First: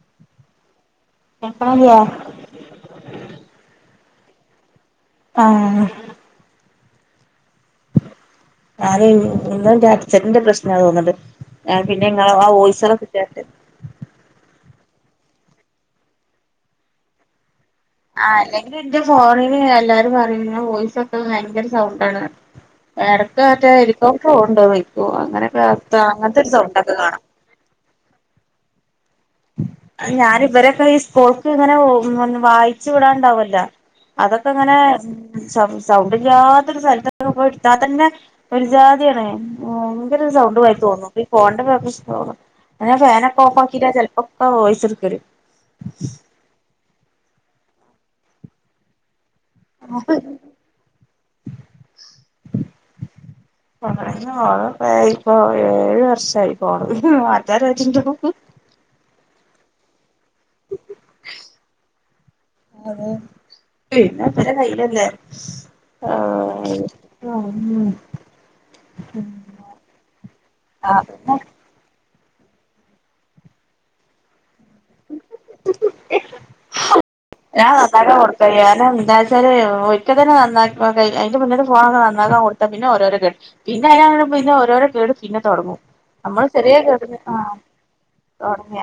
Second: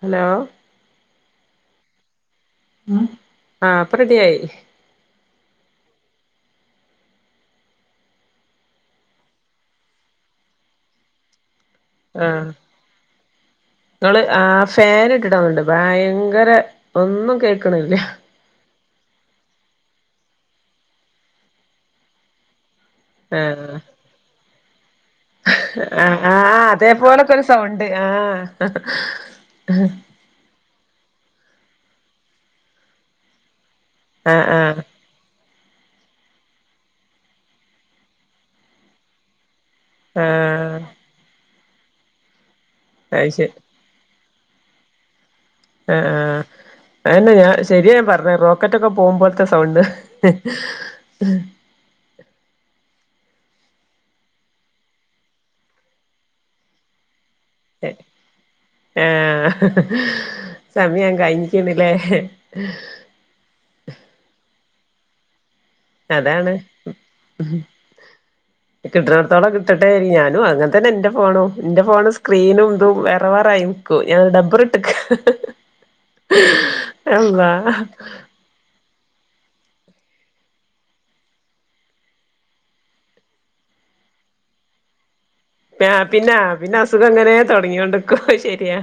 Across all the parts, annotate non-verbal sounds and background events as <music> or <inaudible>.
Hello കേക്കവോ ഉം ആ ഇപ്പ റെഡിയായി ആ ഞാന് ഇന്നെന്റെ അഛന്റെ പ്രശ്നാന്ന് തോന്നണ്ട് ആഹ് പിന്നെ ഇങ്ങളെ ആ ആഹ് വോയ്‌സോളൊക്കെ കേട്ട് ഫാൻ ഇട്ടിട്ടാ ഓണ്ട് ഭയങ്കര ഒന്നും കേ ആഹ് അല്ലെങ്കിലും ഇന്റെ ഫോണിന് എല്ലാരും പറയും വോയിസ് ഒക്കെ വയങ്കര സൗണ്ടാണ് എടക്ക് മറ്റേ ആഹ് ഹെലികോപ്റ്റർ ഓട്ണ്ടോന്നോയ്ക്കും അങ്ങനെക്കെ അത്താ അങ്ങനത്തെ ഒരു സൗണ്ടൊക്കെ കാണാ ണ്ട് ആഹ് അഹ് ഞാന് ഇബരക്കെ ഈ സ് ക്കോൾക്ക് ഇങ്ങനെ ഓ വായിച്ചു വിടാണ്ടാവൊല്ല ആഹ് അതൊക്കെങ്ങനെ ആഹ് സൗ സൗണ്ട് ഇല്ല്യാത്തൊരു സല <unintelligible> പോയി ഇട്ത്താ തന്നെ ഒര് ജാതിയാണ്. വയങ്കര സൗണ്ടുമാരി ആഹ് തോന്നും ഈ ഫോൺ ൻ്റെ പ്രശ്നം അതാ ഞാൻ അത് ഫാനൊക്കെ ശരി ഓഫാക്കീട്ടാ ചെൽ ഒക്കെ വോയിസ്‌ ഇട്ക്കല് ആഹ് ആഹ്. അതന്നെ ഞാൻ ശരിയാ പറഞത് റോക്കറ്റൊക്കെ പോകുമ്പോ ത്ത സൗണ്ട്. ഓണ ഇപ്പോ ഏഴ് വർഷമായി പോണത്. ഏ ആഹ്. സമയം കഴിഞ്ഞിക്കണു ലെ ല്ലെ. അതാണ്, കിട്ടണടത്തോളം കിട്ടട്ടെ ഞാനും അങ്ങനെതന്നെയെന്റെ ആഹ് ഫോണും, എന്റെ ഫോണ് സ്ക്രീനും ഇതും വേറെ വേറെയായി നിക്കുവ ഞാൻ ഡബർ ഇട്ടേക്കുവ. അള്ളാ ഞാൻ അന്നേരം ഓർത്തേ ആരാ നീ എന്താവച്ചാലെ, ഒരിക്ക തന്നെ നന്നാക്കാ അതിന്റെ മുന്നേലത്തെ ഫോണൊക്കെ നന്നാക്കൻ കൊടുത്താ പിന്നെ ഓരോരോ കേട്. പിന്നെ അതിന്പിന്നെ ഓരോരോ കേടും മ്യാ പിന്നാ അ പിന്നെ അസുഖ അങ്ങനെ ആ തുടങ്ങിക്കോണ്ട് നിക്കും ശരിയാ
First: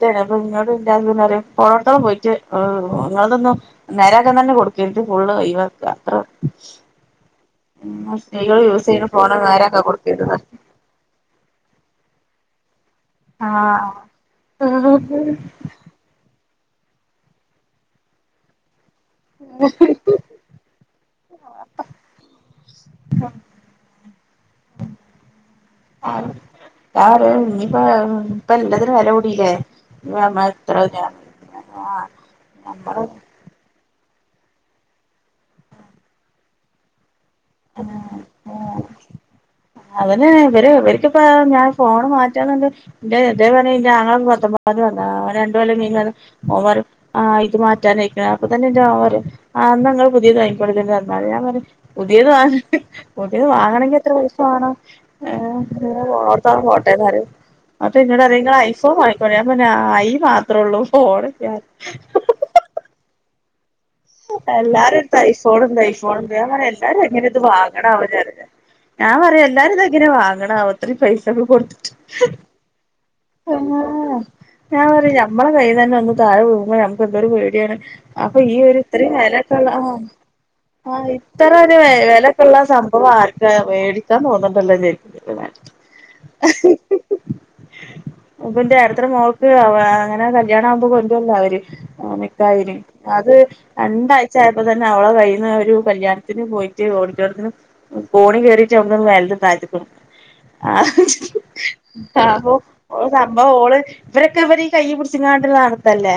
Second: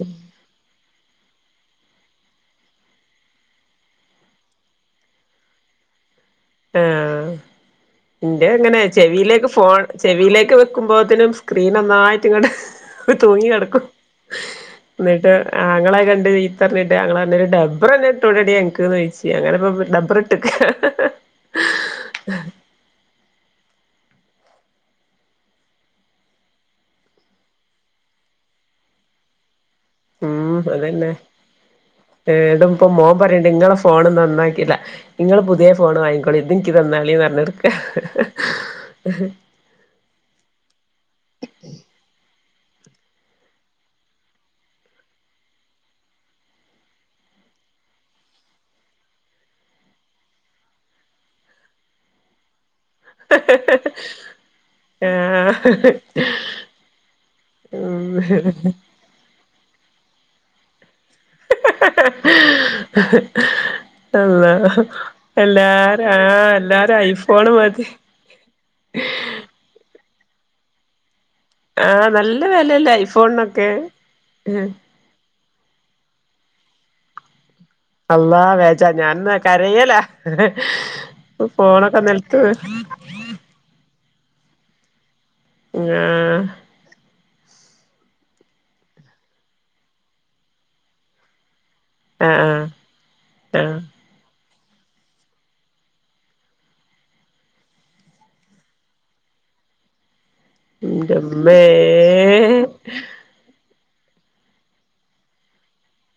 ചെലപ്പോം ഇങ്ങട് <unintelligible> അതൊന്നും നേരാക്കാൻ തന്നെ <unintelligible> ഫുള്ള് <unintelligible> എന്റെ സ്ത്രീകൾ അങ്ങനെ യൂസ് ചെയ്യുന്ന ഫോണ് ചെവിയിലേക്ക് ഫോൺ നേരാക്കാൻ കൊടുക്കരുത് ചെവിയിലേക്ക് വെക്കുമ്പോളത്തേനും സ്ക്രീന നന്നായിട്ട് ഇങ്ങട് തൂങ്ങി കിടക്കും ആഹ് എന്നിട്ട് ആങ്ങളെ കണ്ടു കഴി കണ്ടിട്ട് ഞങ്ങള് അന്നേരം <unintelligible> ഇട്ടൂടേടീ അന ക്ക്‌ ചോയിച്ച് അങ്ങനെപ്പം ഡബ്ർ ഇട്ടേക്കുവാ <unintelligible> ഇനിപ്പ ഇപ്പാ എല്ലാത്തിനും വെല കൂടില്ലേ ഉം അതന്നെ ഏഹ് ഇടം ഇപ്പോ നമ്മള് മോൻ പറയ്ണ്ട് ഇങ്ങളെ ഫോണ് നന്നാക്കില്ല. ഇങ്ങള് പുതിയ ഫോണ് വാങ്ങിക്കോളി ഇതെനിക്ക് തന്നാളീന്ന് പറഞ്ഞ് നടക്കാ ഏഹ് ഏഹ് അവനെ ഇവര് ഇവരിക്കിപ്പ ഞാൻ ഫോണ് മാ റ്റാന്ന് പറഞ്ഞ ഇതേ <unintelligible> ഇത് മാറ്റാനായിക്കുന്ന് അപ്പോ തന്നെ <unintelligible> ന്നാ ഇങ്ങള് പുതിയത് വാങ്ങിക്കോളി ഇതിങ്ങ് തന്നാളി ഞാൻ പറഞ്ഞ് പു തിയത് വാങ്ങാൻ പുതിയത് വാങ്ങാണെങ്കി എത്ര പൈസ വേണം ആഹ് ഏഹ് ഓർത്താ പോട്ടെന്നു പറയും അപ്പോ ഇന്നോട് പറയും ഉം ഇങ്ങള് ഐഫോൺ വാങ്ങിക്കോളി ഞാ പറഞ്ഞ് ആഹ്‌ ഈ മാ ത്രള്ളൂ ഫോണും ഞാനും അള്ളാ എല്ലാവരടുത്ത് ഐഫോണുണ്ട് എല്ലാരും ആ ഐഫോണുണ്ട് ഞാൻ പറഞ്ഞു എല്ലാരും എങ്ങനിത് ഐഫോണ് മതി <unintelligible> ഞാൻ പറയാ എല്ലാരും ഇതെ ഇങ്ങനെ വാങ്ങണം അഒത്തിരി പൈ ആ.. നല്ലവെലയല്ലേ ആ ഞാൻപറയാ നമ്മടെ കൈയിനന്നേ ഒന്ന് താഴെ വീഴുമ്പോ നമുക്കെന്തൊരു പേടിയാണ്. അപ്പൊ അള്ളാ ഈ ഒരു വേജാ ഇത്രേം ഞാൻന്ന് വെലക്കുള്ള ആഹ്.. കരയലാ ആ.. ഇത്രഒരു ഫോണൊക്കെ നിലത്ത് വെലക്കുള്ള സംഭവം ആർക്കാ മേടിക്കാ <unintelligible> <unintelligible> ങാ... <unintelligible> മോൾക് അവ അങ്ങനെ കല്യാണമ്പോ <unintelligible> ആ നികാഹിൻ അത് ആ രണ്ടായിച്ച ആയ ഇപ്പ തന്നെ അവളെ കയ്യിന്ന് ഒരു കല്യാണത്തിന് പോയിട്ട് ഓഡിറ്റോട്ടത്തിന് കോണി കേറിട്ട് അട്ന്ന് മേലന്ന് തായത്ക്ക്ണ് ഇന്റമ്മേ... അപ്പൊ ഓള് സംഭവം ഓള് ഇവരൊക്കെ ഇവരീ കയ്യ് പിടിച്ചങ്ങാണ്ട്ള്ള നടത്തല്ലേ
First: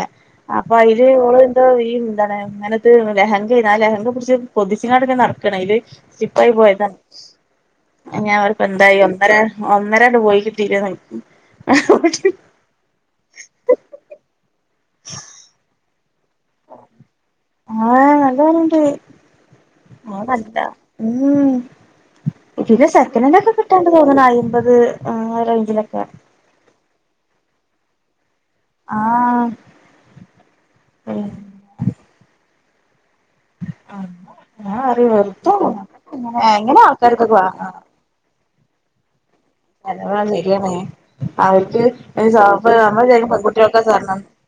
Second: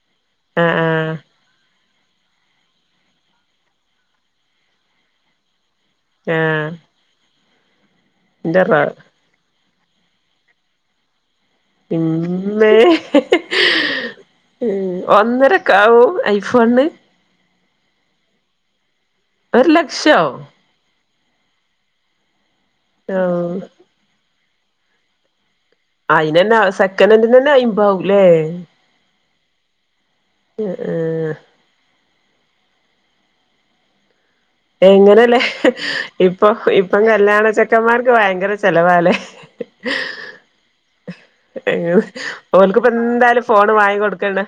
ആ അപ്പൊ ആ അയില് ഓള് എന്തോ വീ എന്താണ് ഇങ്ങനത് ലെഹങ്കേയ്താലേ അയിമേ പുട്ച്ച് പൊന്തിച്ച്ങ്ങാണ്ട്ങ്ങനെ നടക്ണ് അയില് ആ സിപ്പായി പോയതാണ് ഞാവല് ഇന്റെ റ എന്തായി ഒന്നര ഒന്നരാണ്ട് പോയി കിട്ടീലെ <unintelligible> പിന്നേ ഉം ഒന്നരക്കാവും അയി ഫണ്ണ് ആഹ് നല്ല വെലണ്ട് ഒരു ലക്ഷോ? അതല്ല ഉം ഇതിൻ്റെ സെക്കനാൻഡ് ഒക്കെ ഔ കിട്ടാണ്ട് തോന്നണ് അയിമ്പ പത് ആ റ അയിനന്നേ ആഹ് സെക്കനാന്റിനെന്നെ അയിമ്പ് മ്പാവൂലേ? ആഹ് പിന്നെ ആഹ് അ എങ്ങനെല്ലേ ഇപ്പൊ എങ്ങനെ ഇപ്പം ആൾക്കാർക്കൊക്കെ കല്യാണ ചെക്കന്മാർക്ക് ഭയങ്കര ചെലവാലെ <unintelligible> അഹ് സെരിയാണ് അവൽക്ക് ഈ സോപ്പ് ഓൽക്കിപ്പ നമ്മള് വിചാരിക്കും എന്തായാലും ഫോണ് പെൺകുട്ട്യാൾക്ക് വാങ്ങി സ്വർണ്ണം കൊടുക്കണ്ട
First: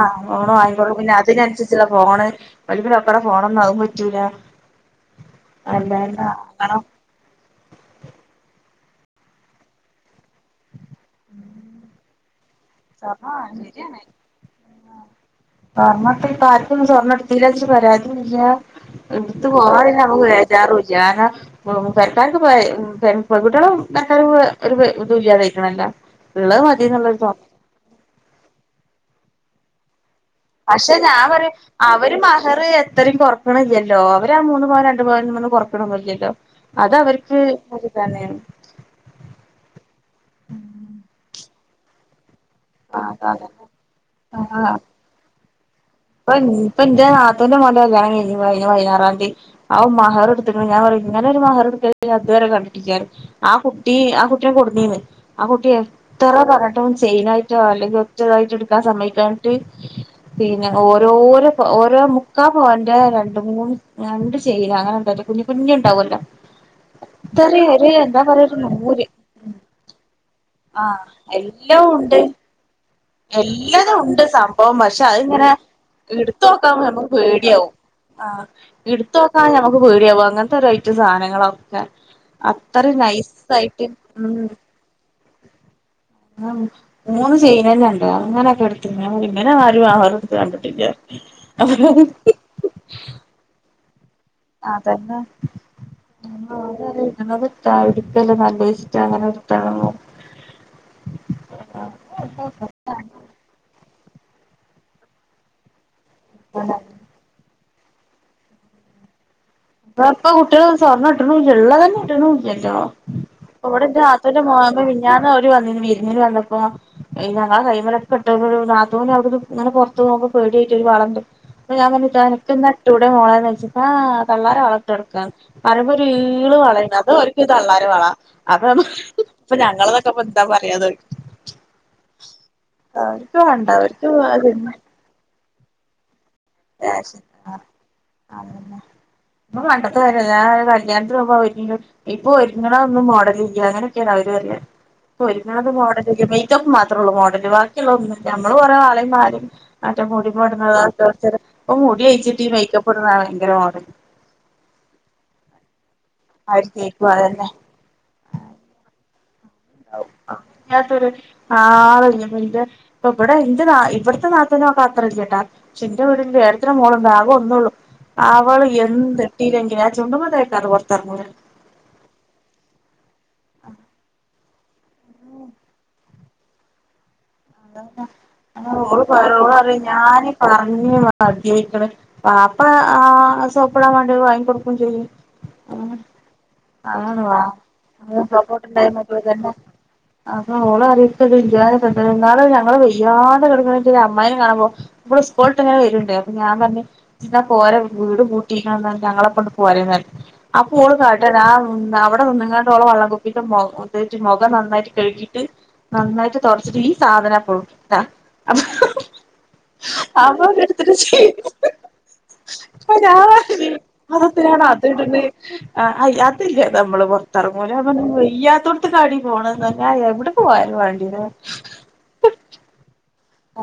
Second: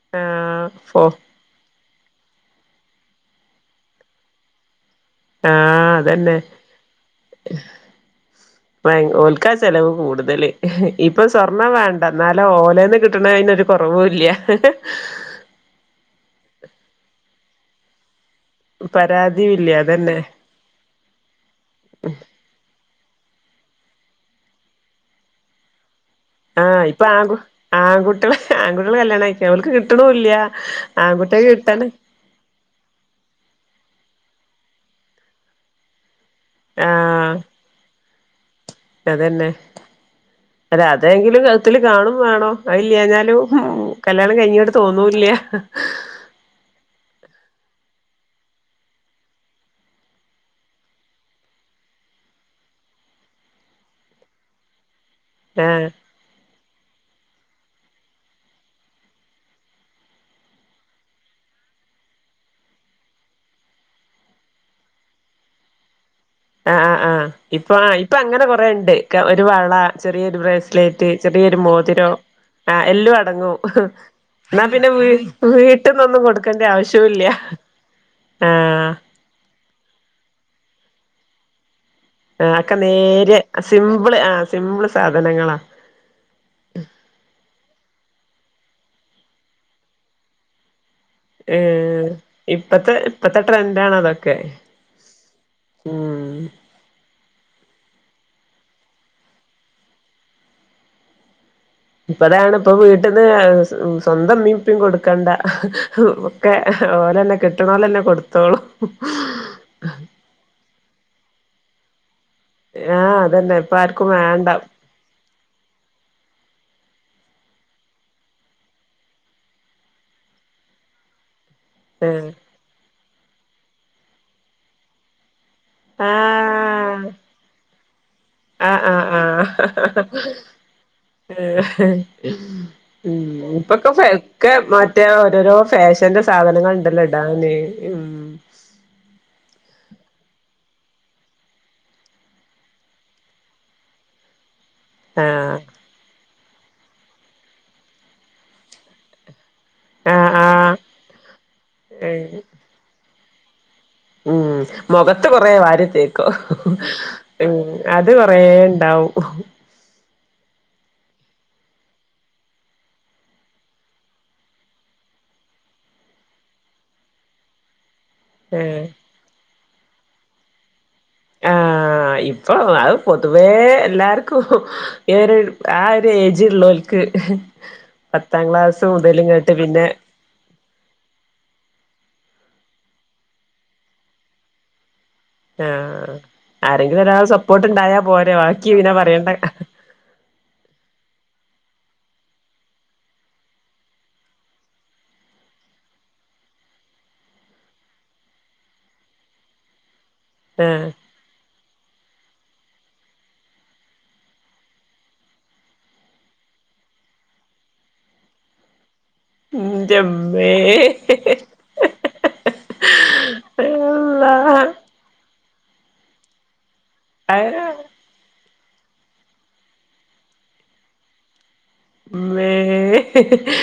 ആ ഫോണ് ആഹ് വാങ്ങികൊടുക്കും ഫോ പിന്നെ അതിനനുസരിച്ചുള്ള ഫോണ് ഓൽക്ക് നമ്മ മ്മടെ ഫോണൊന്നും അതും പറ്റൂല ആഹ് അല്ലാണ്ട് അതന്നെ വാങ്ങണം ഭയ ഓൽക്കാ ചെലവ് കൂടുതല് ഇപ്പൊ സ്വർണ്ണം വേണ്ട ന്നാലോ ഓലേന്ന് സ്വർണം കിട്ട്ണേനൊരു ശരിയാണ് കൊറവൂല്ല്യ സ്വർണ്ണട്ടിലാച്ച് പരാതി ല്യാ പരാതിയുല്ല ഇട്ത്തുപോവാൻ പിന്നെ അതന്നെ നമ്മക്ക് വേജാറൂല്ല കാരണം പെരക്കാർക്ക്പ്പോ പെൺകുട്ടിയാളും പെരക്കാരും ഒരു ബ് ഇതും ഇല്ലാതായിക്കണല്ലോ ഉള്ളത് ആഹ് ഇപ്പൊ മതിന്നുള്ളൊരു ആൺ തോന്നൽ ആൺകുട്ടികള് ആഹ് <unintelligible> പക്ഷെ ഞാൻ പറയാ അവര് മഹർ എത്രയും കൊറക്കണ് <unintelligible> <unintelligible> അവരാ മൂന്നൂ പവൻ രണ്ടുപവന്നു കുറക്കണൊന്നില്ലല്ലോ അത അവർക്ക് തന്നെ അതെന്നെ അല്ല അതെങ്കിലും കൗത്തില് കാണും വേണം ആ അതെ അയില്ലാഞാലും അതെ കല്യാണം ആ കഴിഞ്ഞാട്ടു തോന്നൂല്ല ഇപ്പൊ ഇപ്പ എന്റെ നാത്തൂന്റെ മോന്റെ കല്യാണം കഴിഞ്ഞ് കഴിഞ്ഞ പൈനാരാന്തി അവൻ മഹർ എടുത്തിട്ട ഞാൻ പറഞ്ഞു ഇങ്ങനെ ഒരു മഹർ എടുക്ക ഞാൻ ഇതുവരെ കണ്ടിട്ടിരിക്കും ആ കുട്ടി ആ കുട്ടിനെ കൊണ്ടെന്നിനി ആ കുട്ടി ആഹ് എത്ര പറഞ്ഞിട്ടും ചെയ്യാ അല്ലെങ്കിൽ ഒറ്റതായിട്ട് എടുക്കാൻ സമയിക്കാഞ്ഞിട്ടു ഓരോരോ ഓരോ മുക്കാ പവന്റെ രണ്ടുമൂന്ന് രണ്ട് ചെയിൻ അങ്ങനെ ഉണ്ടല്ലോ കുഞ്ഞുകുഞ്ഞ് ഉണ്ടാവുല്ലോ ആ ആ ആഹ് ഇപ്പൊ ആ ഇപ്പൊ അങ്ങനെ പറയാ ഒരു കൊറെയുണ്ട് നൂല് ഒരു വള ചെറിയൊരു ബ്രേസ്ലേറ്റ് ചെറിയൊരു മോതിരം ആ എല്ലാതും ഉണ്ട് സംഭവം പക്ഷെ വീ അതിങ്ങനെ വീട്ടിന്നൊന്നും ഇടുത്തു കൊടുക്കേണ്ട നോക്കാൻ ഞമ്മക്ക് ആവശ്യവുല്ല പേടിയാവും ആ ആഹ് ഇടുത്ത് നോക്കാ ഞമ്മക്ക് ഇൻക്ക് പേടിയാവ് അങ്ങൻത്തെ ഒരയിറ്റം സാനങ്ങളാവും. ആ അക്കെ നേരെ സിംമ്പിള് ആ സിംമ്പിള് സാധ മ് മൂന്ന് ചെയ്യ്ണത്കണ്ടോ അങ്ങനൊക്കെ എട്ത്ത്ന്ന്. ഇബല് ആരും ആഹാറട് ത്ത് കണ്ടിട്ടില്ല. ഏ ഇപ്പത്തെ -ഇപ്പത്തെ ട്രെൻഡ് ണത് അതന്നെ <unintelligible> <unintelligible> എടുക്കല് നല്ല ഇഷ്ടാണ് അങ്ങനെ ഇത് തെളങ്ങും ഇപ്പതാണ് ഇപ്പൊ വീട്ടിന്ന് സ്വന്തം ഇമ്മിയിം ഇപ്പിയിം കൊടുക്കണ്ട ഒക്കെ ഓലെന്നെ കെ ട്ട്ണോലെന്നെ കൊടുത്തോളും ഇന്ന ഇപ്പ കുട്ടിള് സ്വർണ്ണ ഇട്ണു ള്ളത് ന്നെ ഇട്ണു ഇല്ലല്ലോ ആഹ് അതന്നെ ഇപ്പ ഇവ്ടെ ഇന്റെ ആർക്കും നാത്തൂന്റെ വേണ്ട മോൾ മിഞ്ഞാന്ന് ഓല് <unintelligible> വന്നിനി വിരുന്നിന് വന്നപ്പോ അയ് ഞങ്ങളെ കൈമലൊക്കെ ഇട്ടത് നാത്തൂന് അവിട്ന്ന് ഇങ്ങനെ പൊറത്ത് പോവുമ്പോ പേടിയായിട്ട് ഒര് വളട്ട്. ഇന്ന ഞാൻ തന്നെ ഇടാ ഏഹ് <unintelligible> വിടെ മളാനച്ച പ <unintelligible> തള്ളാര് അകത്തു കടക്ക പറയുമ്പോ ഒരു ഈള് വളയ അത് ഒൽ ക്ക് തള്ള വള അപ്പൊ ആ ആ ആ ഇപ്പൊ ഞങ്ങളതൊക്കെ ഇപ്പൊ എന്താ പറയാന്ന് ചോദിക്കും ഉ അവർക്ക് വേണ്ട ഇപ്പൊക്കെ അവർക്ക് ഒക്കെ അതന്നെ മറ്റേ ഓരോരോ ഫാഷന്റെ സാധനങ്ങള് ണ്ടല്ലോ ഫാഷൻ ഇടാന് ഉം ഇപ്പ പണ്ടത്തെ <unintelligible> ഞൻ ഒരു കല്യാണന് പോവുബോ അവരി ഇപ്പൊ ഒരുങ്ങാനതൊന്നും മോഡല് ഇല്ല അങ്ങനെയൊക്കെയാണ് അവര് പ റിയ ആഹ് ഒരുങ്ങുണത് മോടലില്ല മേയ് <unintelligible> മാത്രേള്ളൂ മോഡല് ബാക്കിയുള്ളള്ള ഒന്നും നമ്മള് കുറെേ വളീം മാലിം മറ്റെ ആഹ് മുടിമോ ടയിനതൊക്കെ <unintelligible> ഓ ആഹ് മുടികെയ്ച്ചിട്ട് ഈ മേയ്ക്കാപ്പ് <unintelligible> ങ്കര മോഡല് ഉം മുഖത്ത് കൊറ വാരി തെ ആ ഒരു കേക്കും അതന്നെ ഉം അത് കൊറെ ഉണ്ടാവും വല്ലാത്തൊരു ആ എന്റെ ഇപ്പ ഇവിടെ എന്റെ നാ ഇവിടത്തെ നാത്തൂനൊക്കെ അത്ര ഇല്ലാ പക്ഷെ എന്റെ വീടി ഏട്ടത്തിന്റെ മോളും ആകെ ഒന്നള്ളു അവള് ഏഹ് എന്ത്‌ ഇട്ടിലെ ഞാൻ ചുണ്ടുമേ തേക്കാ കൊറച്ച് ആഹ് ഇപ്പൊ അയ്‌ പൊതുവേ എല്ലാർക്കും ആ ഒരു ഏജ്ള്ളോർക്ക് അതന്നെ ഓളപറയ ഓളറിയ പിന്നെ ഞാനീ പറ അണ പാപ്പ ആ സോപ്പടാൻ വേണ്ടി വാങ്ങി കൊടുക്കയും ചെയ്യും ആഹ് ആരെങ്കിലും ഒരാൾ അണ സപ്പോർട്ട് ഉണ്ടായാ പോരെ ബാക്കി പിന്നെ പറയണ്ട സപ്പോട്ട്ണ്ടായക്ക ത അ ഓള അറിയത് <unintelligible> എന്നാും ഞങ്ങള് വയ്യാണ്ട കടക്ക്ണ ഒരു അമ്മായി നെ കാണുമ്പൊ വ്ള് സ്കൂളട്ട എങ്ങനെ വരണ്ട് അപ്പൊ ഞാൻ പറഞ് പോരെ വീട് കൂട്ടിയിട്ട ഞങ്ങളെ ഒപ്പം പോര്ന്നു അപ്പൊ ആഹ് ഓള് കാട്ടതാ അവടെ അ നിങ്ങാണ്ടോളം വള്ളംകുപ്പിന്റെ മുഖം നന്നായിട്ട് കഴുകിട്ട് നന്നായിട്ട് തുടച്ചിട്ട് ഈ സാധന അപ്പളും ആഹ് അപ്പ ഇന്റമ്മേ എടുത്തിട്ട് ചെയ അപ്പൊ ര അത്തിണ് അല്ലാഹ് അദ്യ ഇട്ടത് ആഹ് അഹ് അതില്ല നമ്മള് പൊറത്തിറങ്ങൂല പറഞ്ഞ് വയ്യാതോടു ഇട്ട കാടി പോണന്ന് പറഞ്ഞാ എവടെ പോയാലും വേണ്ടീല മ്മേ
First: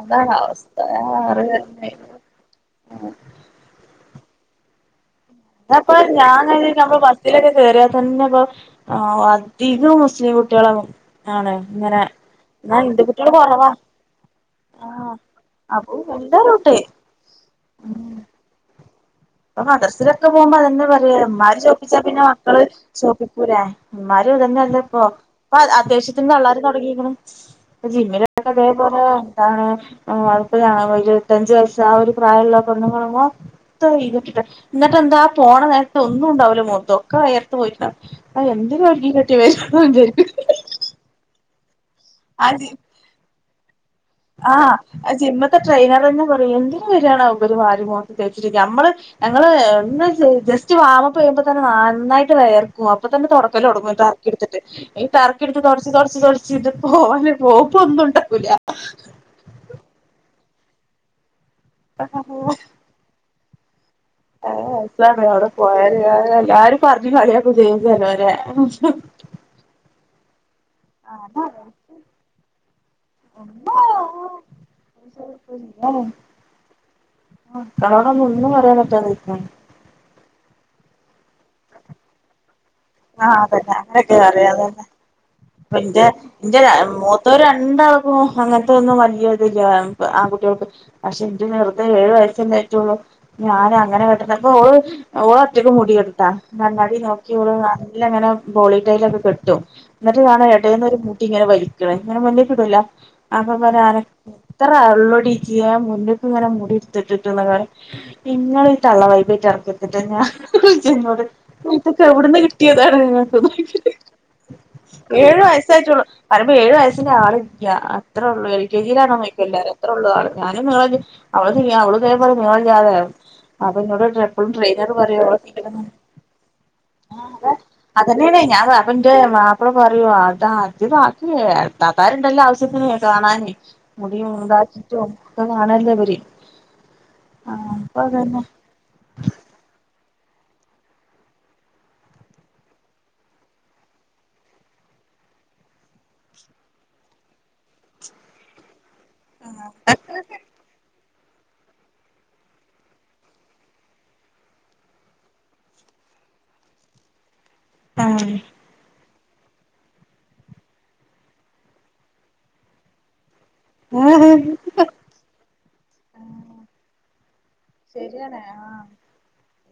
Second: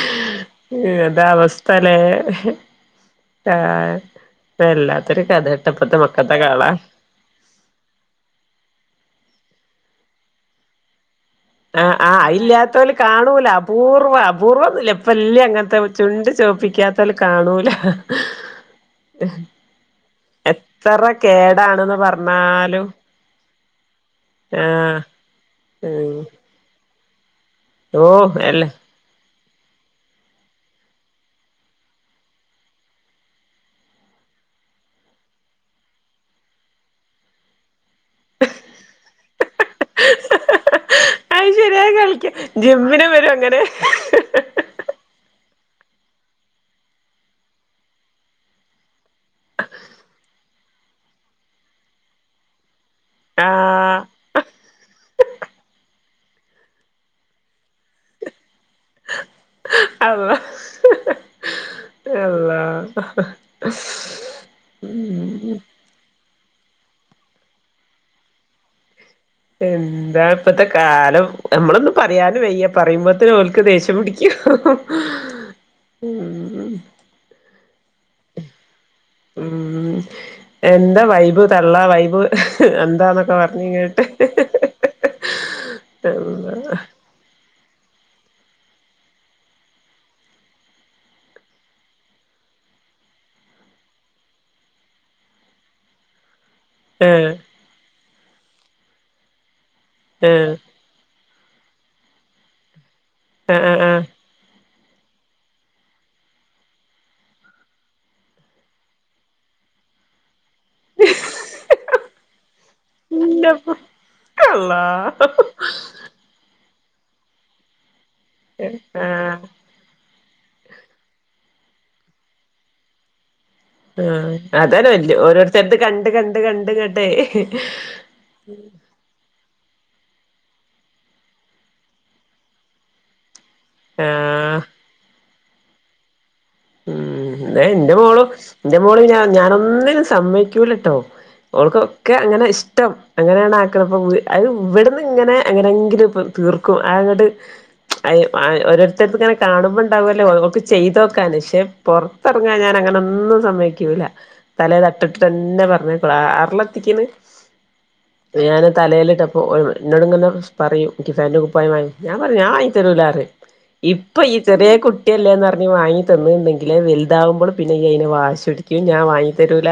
അതാണ് അവസ്ഥ ഞാൻ അതാ അവസ്ഥാ പറയന്നെ ലെ ആഹ് ഇപ്പെല്ലാ പ്പൊ ഞാൻ തന്നെ ഇപ്പൊ ബസ്സിലൊക്കെ കേറിയാ തന്നെ അപ്പൊ ആഹ് ധികും മുസ്ലിം കുട്ടികളാവും ആഹ് ആഹ് അത് ഇല്ലാത്തവല് കുട്ടികള് കാണൂല, കുറവാ അപൂർവ്വാ അപൂർവന്നില്ല ഇപ്പ ആഹ് ഇല്യ ഇങ്ങൻത്തെ അപ്പൊ ചുണ്ട് എല്ലാരുണ്ട് ചോപ്പിക്കാത്തവല് കാണൂല. അപ്പ മദർസിലൊക്കെ പോവുമ്പോ അതന്നെയാ എത്ര പറയാ ഉമ്മാര് കേടാണെന്ന് ചോപ്പിച്ചാ പിന്നെ മക്കള് പറഞ്ഞാലും ചോപ്പി ക്കൂലെ ഉമ്മമാരും ഇതന്നെയല്ലേ ആഹ് ഇപ്പൊ പ്പൊ ഉം അത്യാവശ്യത്തിന് തള്ളാരും തൊടങ്ങിയിക്കിണ്. ഓഹ് ജിമ്മിലൊക്കെ അതെ അല്ല പോലെ അ ഒരു ഞാ ഇപ്പോ ഇരുപത്തഞ്ച വയസ് ആ ഒരു പ്രായമുള്ള പെണ്ണുങ്ങള് മൊത്ത ഇ എന്നിട്ട എന്താ പോണ നേരത്തെ ഒന്നും ഉണ്ടാവില്ലോ മോതൊക്കെ വയർത്ത് പോയിട്ട അ എന്തിന ഒരുങ്ങി കെട്ടി ഏഹ് <unintelligible> <unintelligible> കളിക്കാ ജിമ്മിന് വെരും അങ്ങനെ ആ അത് ജിമ്മത്തെ ട്രെയിനർ തന്നെ പറയും എന്തിന് വരാണാവൊ ഇവര് വാരിമുഖത്ത് തേച്ചിരിക്ക നമ്മള് ഞങ്ങള് ഒന്ന് ജസ്റ്റ് വാമപ്പ് ചെയ്യുമ്പോ തന്നെ നന്നായിട്ട് വെയർ ക്കും അപ്പതന്നെ തൊടക്കല്ലോടുങ്ങും ആഹ് ടർക്കിട്ത്തിട്ട് ഈ ടർക്കി ഇടുത്തു തൊടച്ച് തൊടച്ച് ച്ച് ച്ച് ഇത് പോവാന് പോകുമ്പ ഒന്നും ഉണ്ടാകൂല അ അല്ലാഹ് അ ആ അതാണ്‌ അവിടെ പോയാല് ആ ഏ എല്ലാരും പറഞ്ഞു കളിയാക്കേം ചെയ്യും ചെലോരെ എന്താ ഇപ്പത്തെ കാലം നമ്മളൊന്നും പറയാനും വയ്യ പറയുമ്പോത്തേന് ഓല്ക്ക് ദേഷ്യം പിടിക്കും ഉം <unintelligible> ഒന്നും പറയാൻ പറ്റി ഉം എന്ത്‌ എന്താ വൈബ് തള്ള വൈബ് ആ എന്താന്നൊക്കെ പറഞ്ഞ് അതന്നെ കേട്ട് അങ്ങനൊക്കെ പറയാ അതന്നെ ഇപ്പം ഇൻജെ ആഹ് ഇൻജെ മൂത്ത രണ്ടാൾക്കും അങ്ങനത്തെ ഒന്നും വലിയ ഇതില്ല ആൺകുട്ടികൾക്ക് പക്ഷെ എന്റെ ചെറുത്‌ ഏഴു വയസ്സല്ലെ ആയിട്ടൊള്ളൂ ഞാനങ്ങനെ <unintelligible> ഓ ഓള് ഒറ്റയ്ക്ക് മുടികെട്ടാ കണ്ണാടി ആഹ് നോക്കി ഓള് ലങ്ങനെ ബോളിടൈലൊക്കെ കെട്ടും. എന്നിട്ട് കാണ ആഹ് എടേന്നൊരു മു ടിങ്ങനെ വലിക്ക്ണ് ഇങ്ങനെ മുന്നിക്ക് ഇടൂല അപ്പ പറ ആഹ് ആഹ് ആരക്ക ഇത്ര അള്ളൊടിജ്ജ് ആ മുന്നിക്ക് ഇങ്ങനെ മുടി ഇട്ത്തിട്ടിട്ട് ന്നൊക്കെ പറയും ഇങ്ങളീ തള്ളവൈബായിട്ട് നടക്കരുത്ട്ടൊ ഞാൻ <unintelligible> ന്നോട് ഇതൊക്കെ എവിടന്ന് ഇന്റപ്പോ <unintelligible> അള്ളാ ഏഴു വയസ്സായിട്ടുള്ളു പറയുമ്പോ ഏഴു വയസ് ആളില്ല അത്രേംള്ളൂ എൽ ആഹ് കെ ജിയിലാണോന്നുചോദിക്കുവെല്ലാരും അത്രെയുള്ളാള്ള് ഞാനും നീളല്ല അവള് <unintelligible> അവള് ഇതേപോലെ നീളല്ലാതെ ആഹ് അതന്നെ <unintelligible> <unintelligible> ഓരോരുത്തരുടേത് നീളം കണ്ട് കണ്ട് കണ്ടിങ്ങട്ടേയ് അതന്നെയാണ് ഞാൻ വ അപ്പജ്ജെ മാപ്പള പറയുവ അതാ അത് ബാക്കിയ ഇത്താത്താരുണ്ടല്ലോ ആവശ്യത്തിന് കാണാന് മുടിയും ആഹ് ഇതാക്കീട്ടും ഒക്കെ കാണല്ലേ ഇബര് ഉം ആ ഇന്റെ മോള് ഇന്റെ മോള് ഞ ഞാനൊന്ന് സമ്മയ്ക്കൂലട്ടോ ഓൾക്കൊക്കെ അങ്ങനെ ഇഷ്ടം അങ്ങനെയാണ് ആക്ക്ണത് അയ് ഇവിടുന്ന് ഇങ്ങനെ എങ്ങനെങ്കിലു തീർക്കും ആയ് അങ്ങ്ട്ട് ആയ് ആയ് ഒരു ങ്ങനെ കാണുമ്പോണ്ടാവുവല്ലോ ഓള് ക്ക് ചെയ്ത ക്ഷെ പുറത്തിറങ്ങാ ഞാൻ അങ്ങനൊന്നും സമ്മതിക്കൂല്ല തലേ തട്ടട്ടിട്ട് തന്നെ പറഞ്ഞയക്കുള്ളു ആറില് എത്തിക്ക് ണ് ഞാന് തലയിലിട്ട ഓ എന്നെടുങ്ങെന്ന്ന്ന് പറയും എനിക്ക് ഫാൻ്റെ കുപ്പായമായി ഞാൻ പറയും ഞാൻ വാങ്ങി തരൂല്ലാന്ന് ഇപ്പൊ ഈ ആ ചെറിയ കുട്ടിയല്ലേന്ന് ആയി തന്ന് ണ്ടെങ്കില് വലുതാകുമ്പോള് ശരിയാണ് ആഹ്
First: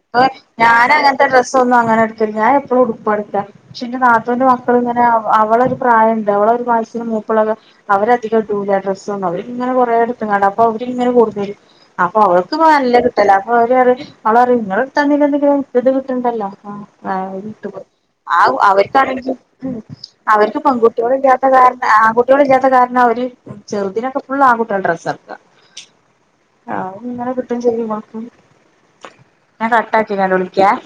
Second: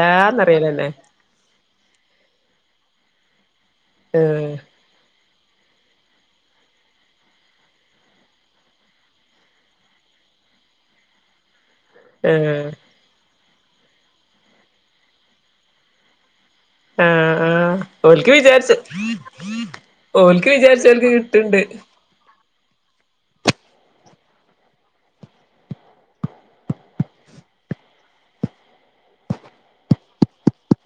ഇപ്പൊ ഞാനങ്ങനത്തെ ഡ്രസ്സോന്നും അങ്ങനെ എടുക്കല്ല ഞാൻ എപ്പഴും ഉടുപ്പടു പക്ഷെന്റെ നാത്തൂന്റെ ആഹ് മക്കളിങ്ങനെ അതിനൊരു പ്രായംുണ്ട് അവളൊ ഒരു വയസ്സിന് മൂപ്പുള്ളൊക്കെ അവരധികം ഇട്ടൂല ഡ്രസ്സും അവര് ഇങ്ങനെ കൊറ അടുത്ത് കണ്ട അപ്പൊ അവരിങ്ങനെ കൊട്ന്നരും ആപ്പ ആഹ് വല്ല്യ നല്ല കിട്ടല ഓലരിം ഊളറിം ങ്ങള് ഇടത് തന്നില്ലെങ്കിലും ന്ക് ഇത് കിട്ടണ്ടല്ലോ ആഹ് ആഹ് ഓൽക്ക് ആ അവ വിചാരിച്ച് അവർക്കാണെങ്കിൽ ഓൽക്ക് അവർക്ക് വിചാരിച്ചോൽക്ക് പെൺകുട്ടികളില്ലാത്ത കിട്ട്ണ്ട് കാരണം ആൺകുട്ടികളില്ലാത്ത കാരണം അവര് ചെറുതിനൊക്കെ ഫുള്ള് ആൺ കുട്ട്യാളെ ഡ്രസ്സൊക്കെ ആഹ് ഇന്നാ ഞാൻ കട്ടാക്കിയിട്ട് അങ്ങോട്ട് വിളിക്ക